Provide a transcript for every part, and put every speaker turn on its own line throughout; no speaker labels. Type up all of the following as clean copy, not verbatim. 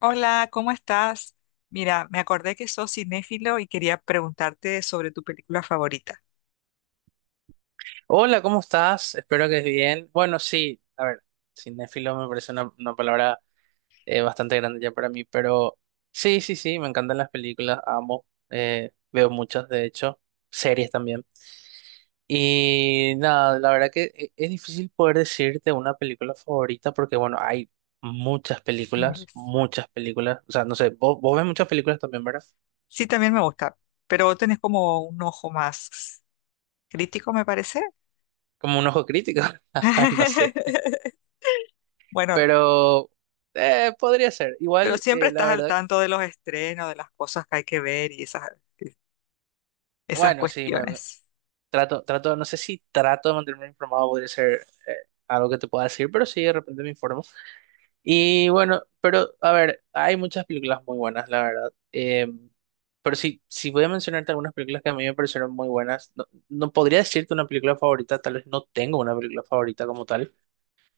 Hola, ¿cómo estás? Mira, me acordé que sos cinéfilo y quería preguntarte sobre tu película favorita.
Hola, ¿cómo estás? Espero que bien. Bueno, sí, a ver, cinéfilo me parece una palabra bastante grande ya para mí, pero sí, sí, sí, me encantan las películas, amo, veo muchas, de hecho, series también. Y nada, la verdad que es difícil poder decirte una película favorita porque, bueno, hay
Miles.
muchas películas, o sea, no sé, vos ves muchas películas también, ¿verdad?
Sí, también me gusta, pero vos tenés como un ojo más crítico, me parece.
Como un ojo crítico, no sé.
Bueno,
Pero podría ser.
pero
Igual,
siempre
la
estás al
verdad,
tanto de los estrenos, de las cosas que hay que ver y esas
bueno, sí,
cuestiones.
trato, no sé si trato de mantenerme informado, podría ser algo que te pueda decir, pero sí, de repente me informo. Y bueno, pero a ver, hay muchas películas muy buenas, la verdad. Pero sí, si voy a mencionarte algunas películas que a mí me parecieron muy buenas, no, no podría decirte una película favorita, tal vez no tengo una película favorita como tal,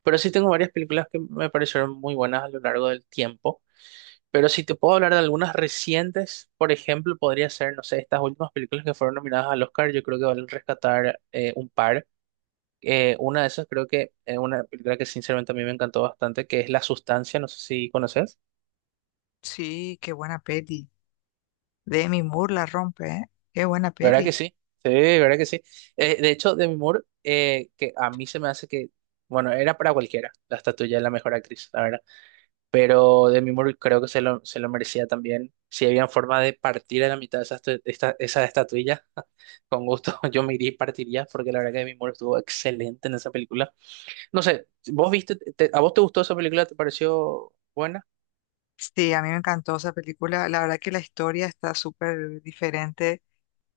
pero sí tengo varias películas que me parecieron muy buenas a lo largo del tiempo. Pero si te puedo hablar de algunas recientes, por ejemplo, podría ser, no sé, estas últimas películas que fueron nominadas al Oscar, yo creo que valen rescatar un par. Una de esas creo que es una película que sinceramente a mí me encantó bastante, que es La Sustancia, no sé si conoces.
Sí, qué buena peli. Demi Moore la rompe, ¿eh? Qué buena
¿Verdad que
peli.
sí? Sí, ¿verdad que sí? De hecho, Demi Moore, que a mí se me hace que, bueno, era para cualquiera la estatuilla de la mejor actriz, la verdad. Pero Demi Moore creo que se lo merecía también. Si había forma de partir a la mitad esa estatuilla, con gusto yo me iría y partiría, porque la verdad que Demi Moore estuvo excelente en esa película. No sé, ¿vos viste, a vos te gustó esa película? ¿Te pareció buena?
Sí, a mí me encantó esa película. La verdad que la historia está súper diferente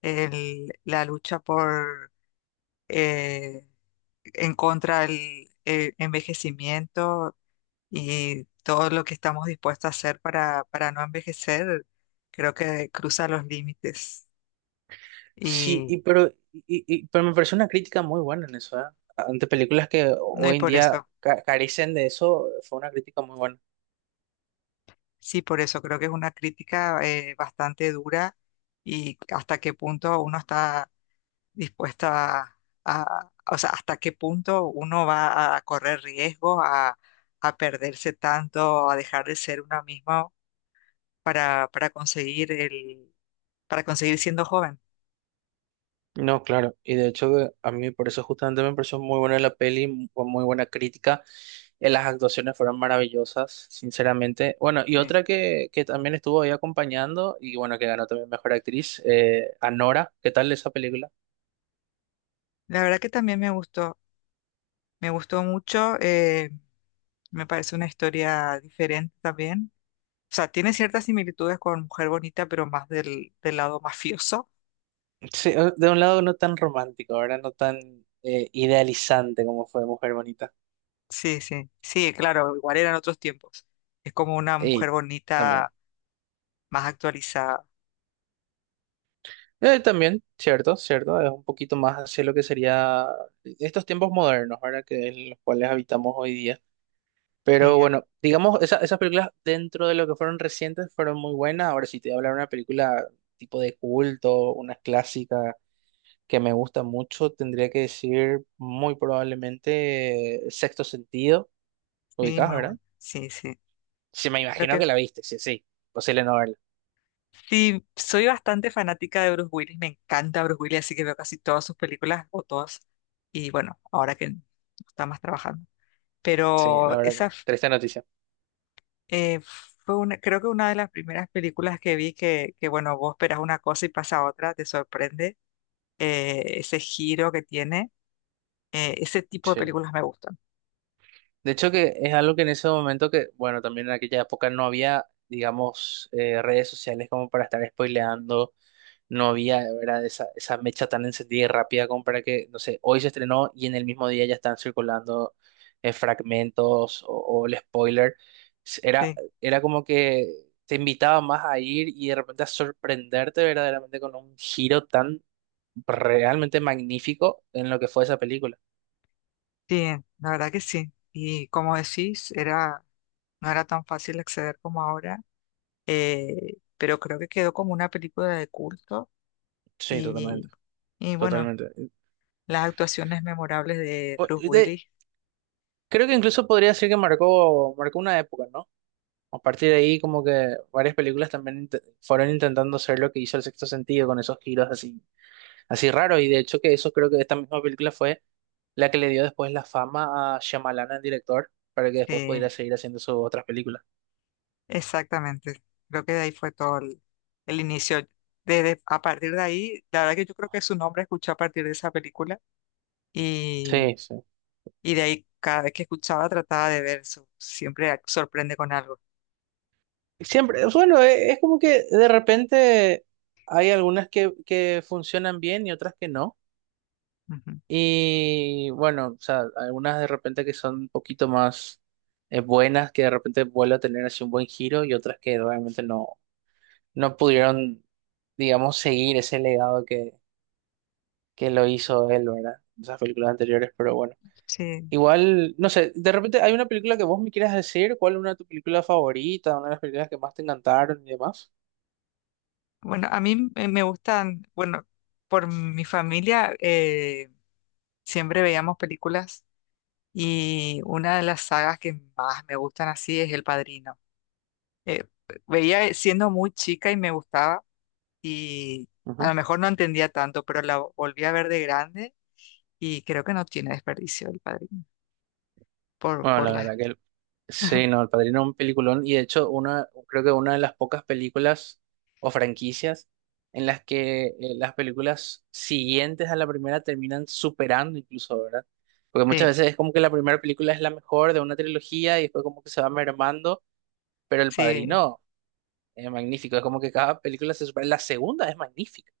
la lucha por eh, en contra del envejecimiento y todo lo que estamos dispuestos a hacer para no envejecer, creo que cruza los límites.
Sí,
Y
pero me pareció una crítica muy buena en eso, ¿eh? Ante películas que
no, y
hoy en
por
día
eso,
carecen de eso, fue una crítica muy buena.
sí, por eso creo que es una crítica bastante dura y hasta qué punto uno está dispuesta a- o sea, hasta qué punto uno va a correr riesgos, a perderse tanto, a dejar de ser una misma para conseguir para conseguir siendo joven.
No, claro, y de hecho que a mí por eso justamente me pareció muy buena la peli, con muy buena crítica. Las actuaciones fueron maravillosas, sinceramente. Bueno, y
Eh,
otra que también estuvo ahí acompañando y bueno, que ganó también Mejor Actriz, Anora, ¿qué tal esa película?
La verdad que también me gustó mucho, me parece una historia diferente también. O sea, tiene ciertas similitudes con Mujer Bonita, pero más del lado mafioso.
Sí, de un lado no tan romántico, ahora no tan idealizante como fue Mujer Bonita.
Sí, sí, sí, claro, igual eran otros tiempos. Es como una mujer
Y también.
bonita más actualizada.
También, cierto, cierto, es un poquito más hacia lo que sería estos tiempos modernos, ahora que en los cuales habitamos hoy día.
Sí,
Pero
ah,
bueno, digamos, esas películas dentro de lo que fueron recientes fueron muy buenas. Ahora, si te voy a hablar de una película tipo de culto, una clásica que me gusta mucho, tendría que decir muy probablemente Sexto Sentido,
sí,
ubicás,
muy
¿verdad?
bueno. Sí, sí.
Sí, me
Creo
imagino
que
que la viste, sí, sí, posible no verla.
sí, soy bastante fanática de Bruce Willis, me encanta Bruce Willis, así que veo casi todas sus películas o todas. Y bueno, ahora que no está más trabajando.
Sí, la
Pero
verdad
esa
que triste noticia.
eh, fue una, creo que una de las primeras películas que vi que bueno, vos esperas una cosa y pasa otra, te sorprende ese giro que tiene. Ese tipo de
Sí.
películas me gustan.
De hecho, que es algo que en ese momento que, bueno, también en aquella época no había, digamos, redes sociales como para estar spoileando no había, ¿verdad? Esa mecha tan encendida y rápida como para que, no sé, hoy se estrenó y en el mismo día ya están circulando fragmentos o el spoiler. Era,
Sí,
Era como que te invitaba más a ir y de repente a sorprenderte verdaderamente con un giro tan realmente magnífico en lo que fue esa película.
sí, la verdad que sí. Y como decís, era, no era tan fácil acceder como ahora pero creo que quedó como una película de culto
Sí,
y,
totalmente,
y bueno,
totalmente.
las actuaciones memorables de
Po-
Bruce
de-
Willis.
Creo que incluso podría decir que marcó una época, ¿no? A partir de ahí, como que varias películas también fueron intentando hacer lo que hizo El Sexto Sentido con esos giros así, así raros. Y de hecho que eso creo que esta misma película fue la que le dio después la fama a Shyamalan, el director, para que después
Eh,
pudiera seguir haciendo sus otras películas.
exactamente, creo que de ahí fue todo el inicio. Desde, a partir de ahí, la verdad que yo creo que su nombre escuché a partir de esa película y,
Sí, sí.
y de ahí cada vez que escuchaba trataba de ver, su- siempre ac- sorprende con algo.
Siempre, bueno, es como que de repente hay algunas que funcionan bien y otras que no.
Ujú.
Y bueno, o sea, algunas de repente que son un poquito más buenas, que de repente vuelve a tener así un buen giro, y otras que realmente no, no pudieron, digamos, seguir ese legado que lo hizo él, ¿verdad? En esas películas anteriores, pero bueno.
Sí,
Igual, no sé, de repente hay una película que vos me quieras decir, ¿cuál es una de tus películas favoritas, una de las películas que más te encantaron y demás?
bueno, a mí me gustan, bueno, por mi familia siempre veíamos películas. Y una de las sagas que más me gustan así es El Padrino. Eh, veía siendo muy chica y me gustaba y a lo
Ujú.
mejor no entendía tanto, pero la volví a ver de grande y creo que no tiene desperdicio El Padrino.
Bueno,
Por
la
la...
verdad que sí, no, El Padrino es un peliculón y de hecho una, creo que una de las pocas películas o franquicias en las que las películas siguientes a la primera terminan superando incluso, ¿verdad? Porque muchas
Sí,
veces es como que la primera película es la mejor de una trilogía y después como que se va mermando, pero El
sí,
Padrino es magnífico, es como que cada película se supera, la segunda es magnífica.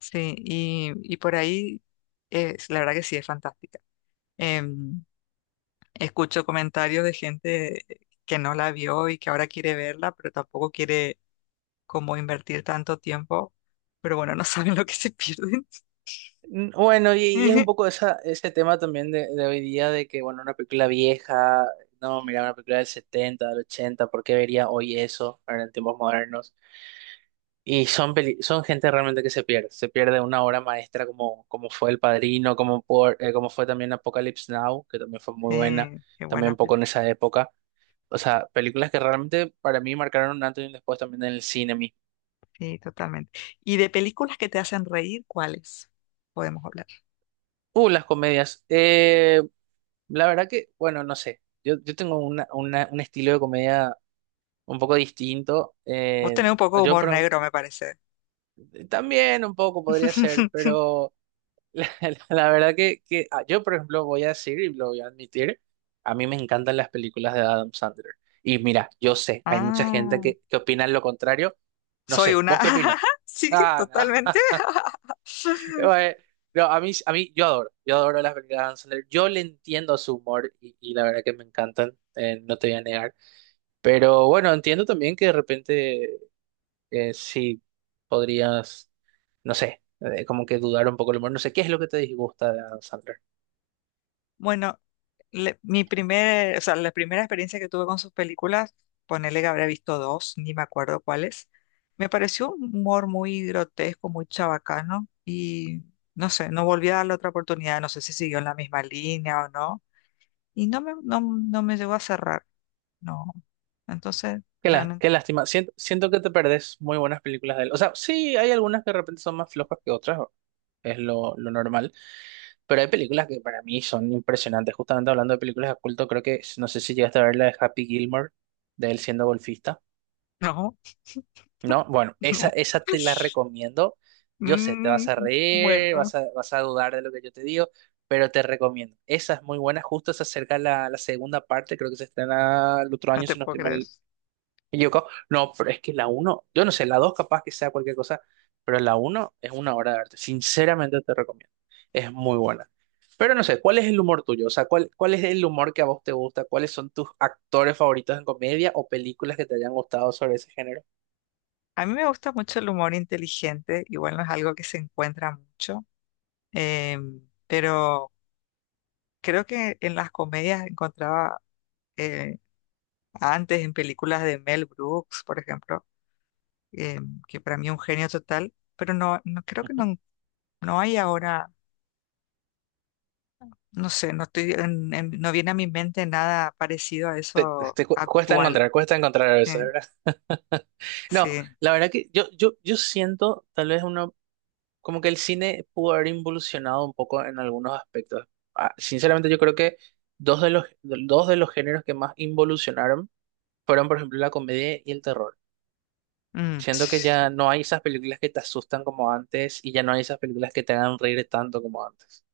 sí. Y por ahí, es, la verdad que sí es fantástica. Em, escucho comentarios de gente que no la vio y que ahora quiere verla, pero tampoco quiere cómo invertir tanto tiempo, pero bueno, no saben lo que se pierden.
Mm, bueno, y es un poco esa, ese tema también de hoy día de que, bueno, una película vieja, no, mira, una película del 70 del ochenta, ¿por qué vería hoy eso ahora en tiempos modernos? Y son, son gente realmente que se pierde una obra maestra como, como fue El Padrino, como, por, como fue también Apocalypse Now, que también fue muy buena,
Sí, qué
también
buena
un
peli.
poco en esa época. O sea, películas que realmente para mí marcaron un antes y un después también en el cine mismo.
Sí, totalmente. ¿Y de películas que te hacen reír, cuáles podemos hablar?
Las comedias. La verdad que, bueno, no sé. Yo tengo una, un estilo de comedia un poco distinto.
Vos tenés un poco de
Yo
humor
pero,
negro, me parece.
también un poco podría ser, pero la, la verdad que yo, por ejemplo, voy a decir y lo voy a admitir, a mí me encantan las películas de Adam Sandler. Y mira, yo sé, hay mucha gente
Ah,
que opina lo contrario. No
soy
sé,
una.
¿vos qué opinas?
Sí,
Ah, no.
totalmente.
Bueno, no, a mí, yo adoro las películas de Adam Sandler. Yo le entiendo su humor y la verdad que me encantan, no te voy a negar. Pero bueno, entiendo también que de repente sí podrías, no sé, como que dudar un poco el humor. No sé, ¿qué es lo que te disgusta de Adam Sandler?
Bueno, mi primer, o sea, la primera experiencia que tuve con sus películas, ponele que habré visto dos, ni me acuerdo cuáles, me pareció un humor muy grotesco, muy chabacano y no sé, no volví a darle otra oportunidad, no sé si siguió en la misma línea o no, y no me, no, no me llegó a cerrar, no. Entonces,
Qué,
realmente,
qué lástima. Siento, siento que te perdés muy buenas películas de él. O sea, sí, hay algunas que de repente son más flojas que otras, es lo normal. Pero hay películas que para mí son impresionantes. Justamente hablando de películas de culto, creo que, no sé si llegaste a ver la de Happy Gilmore, de él siendo golfista.
no,
No, bueno,
no.
esa te la recomiendo. Yo sé, te
Mm,
vas a reír,
bueno,
vas a dudar de lo que yo te digo, pero te recomiendo. Esa es muy buena, justo se acerca la segunda parte, creo que se estrena el otro
no
año,
te
si no
puedo
estoy
creer.
mal equivocado. No, pero es que la uno, yo no sé, la dos capaz que sea cualquier cosa, pero la uno es una obra de arte. Sinceramente te recomiendo. Es muy buena. Pero no sé, ¿cuál es el humor tuyo? O sea, ¿cuál es el humor que a vos te gusta? ¿Cuáles son tus actores favoritos en comedia o películas que te hayan gustado sobre ese género?
A mí me gusta mucho el humor inteligente, igual no es algo que se encuentra mucho. Em, pero creo que en las comedias encontraba eh, antes en películas de Mel Brooks, por ejemplo, em, que para mí es un genio total, pero no, no creo que no, no hay ahora, no sé, no estoy no viene a mi mente nada parecido a
Te,
eso actual.
cuesta encontrar a veces,
Eh,
¿verdad? No,
sí,
la verdad que yo siento tal vez uno, como que el cine pudo haber involucionado un poco en algunos aspectos. Ah, sinceramente yo creo que dos de los géneros que más involucionaron fueron, por ejemplo, la comedia y el terror.
mm,
Siento que ya
sí,
no hay esas películas que te asustan como antes y ya no hay esas películas que te hagan reír tanto como antes.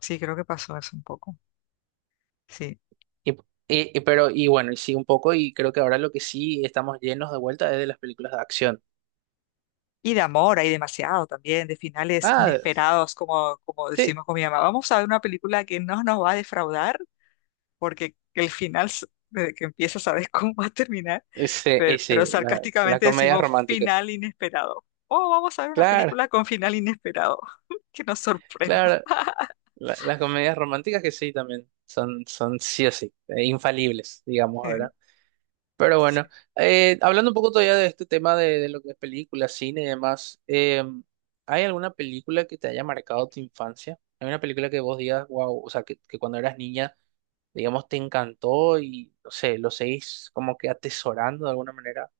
sí, creo que pasó eso un poco. Sí.
Y, y bueno, y sí un poco, y creo que ahora lo que sí estamos llenos de vuelta es de las películas de acción.
Y de amor hay demasiado también, de finales
Ah,
inesperados, como, como
sí,
decimos con mi mamá. Vamos a ver una película que no nos va a defraudar porque el final, s- desde que empieza, sabes cómo va a terminar,
ese
pero
ese las
sarcásticamente
comedias
decimos
románticas.
final inesperado. Oh, vamos a ver una
Claro,
película con final inesperado, que nos sorprenda.
claro. Las comedias románticas que sí también son, son sí o sí, infalibles, digamos,
Eh,
¿verdad? Pero bueno,
sí.
hablando un poco todavía de este tema de lo que es película, cine y demás, ¿hay alguna película que te haya marcado tu infancia? ¿Hay una película que vos digas, wow, o sea, que cuando eras niña, digamos, te encantó y, no sé, lo seguís como que atesorando de alguna manera?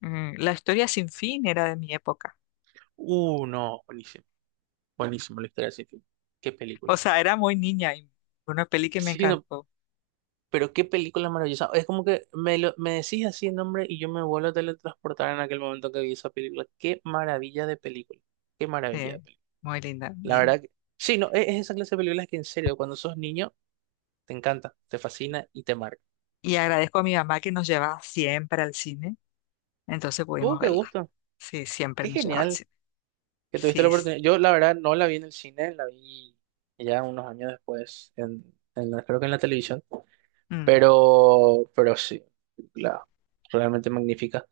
Mm, La historia sin fin era de mi época.
No, buenísimo, buenísimo la historia de ese film. ¿Qué película?
O sea, era muy niña y una peli que me
Sí, no,
encantó.
pero qué película maravillosa. Es como que me, me decís así el nombre y yo me vuelvo a teletransportar en aquel momento que vi esa película. Qué maravilla de película. Qué maravilla
eh,
de película.
Muy linda.
La verdad que... Sí, no, es esa clase de películas que en serio, cuando sos niño, te encanta, te fascina y te marca.
Y agradezco a mi mamá que nos llevaba siempre al cine. Entonces
¡Uh,
pudimos
qué
verla.
gusto!
Sí, siempre
¡Qué
nos llevaba al
genial
cine.
que tuviste
Sí.
la
s-
oportunidad! Yo, la verdad, no la vi en el cine, la vi ya unos años después, en, creo que en la televisión.
mm.
Pero sí, la, realmente magnífica.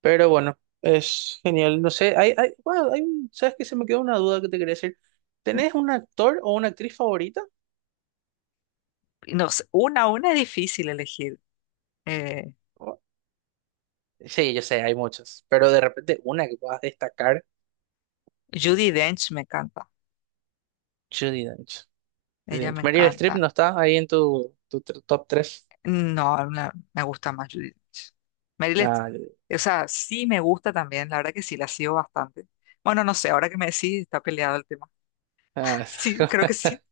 Pero bueno, es genial. No sé, hay, bueno, hay, un- ¿sabes qué? Se me quedó una duda que te quería decir. ¿Tenés un actor o una actriz favorita?
Y no sé, una a una es difícil elegir. Eh,
O- sí, yo sé, hay muchos. Pero de repente, una que puedas destacar,
Judi Dench me encanta.
Judi Dench. Judi
Ella
Dench.
me
Meryl Streep
encanta.
no está ahí en tu top tres.
No, no, me gusta más Judi Dench. Meryl, Streep,
Ah,
o sea, sí me gusta también. La verdad que sí, la sigo bastante. Bueno, no sé, ahora que me decís, está peleado el tema.
ah,
Sí, creo que sí.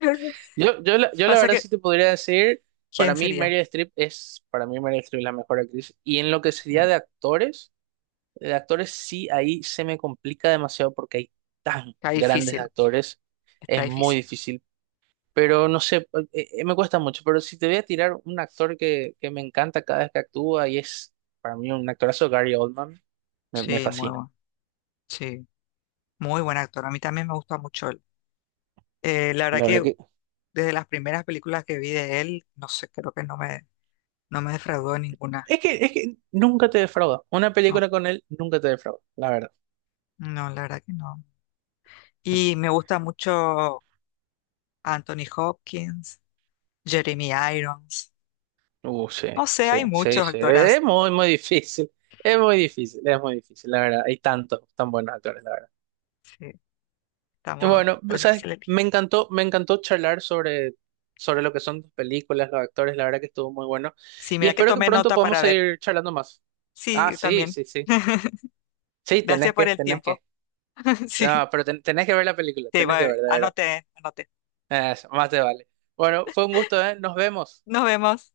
Yo la
Pasa
verdad
que,
sí te podría decir,
¿quién sería?
Para mí Meryl Streep es la mejor actriz. Y en lo que sería
Eh,
de actores. De actores sí, ahí se me complica demasiado porque hay tan
Está
grandes
difícil,
actores,
está
es muy
difícil.
difícil, pero no sé, me cuesta mucho, pero si te voy a tirar un actor que me encanta cada vez que actúa y es para mí un actorazo, Gary Oldman, me
Sí, muy
fascina.
bueno. Sí, muy buen actor. A mí también me gusta mucho él. La verdad
La verdad
que
que
desde las primeras películas que vi de él, no sé, creo que no me, no me defraudó en ninguna.
es que nunca te defrauda. Una
No,
película con él nunca te defrauda, la verdad.
no, la verdad que no. Y me gusta mucho Anthony Hopkins, Jeremy Irons.
Sí,
No sé,
sí,
hay
sí,
muchos
sí. Es
actoras.
muy, muy difícil. Es muy difícil, es muy difícil, la verdad. Hay tantos tan buenos actores, la verdad.
Sí, estamos,
Bueno,
está
¿sabes?
difícil elegir.
Me encantó charlar sobre, sobre lo que son tus películas, los actores, la verdad que estuvo muy bueno.
Sí,
Y
mira que
espero que
tomé
pronto
nota
podamos
para ver.
seguir charlando más.
Sí,
Ah,
yo
sí,
también.
sí, sí. Sí,
Gracias
tenés
por
que,
el
tenés que.
tiempo. Sí,
Ah, pero tenés que ver la película,
sí,
tenés que
va,
ver, de verdad.
anoté, anoté.
Eso, más te vale. Bueno, fue un gusto, ¿eh? Nos vemos.
Nos vemos.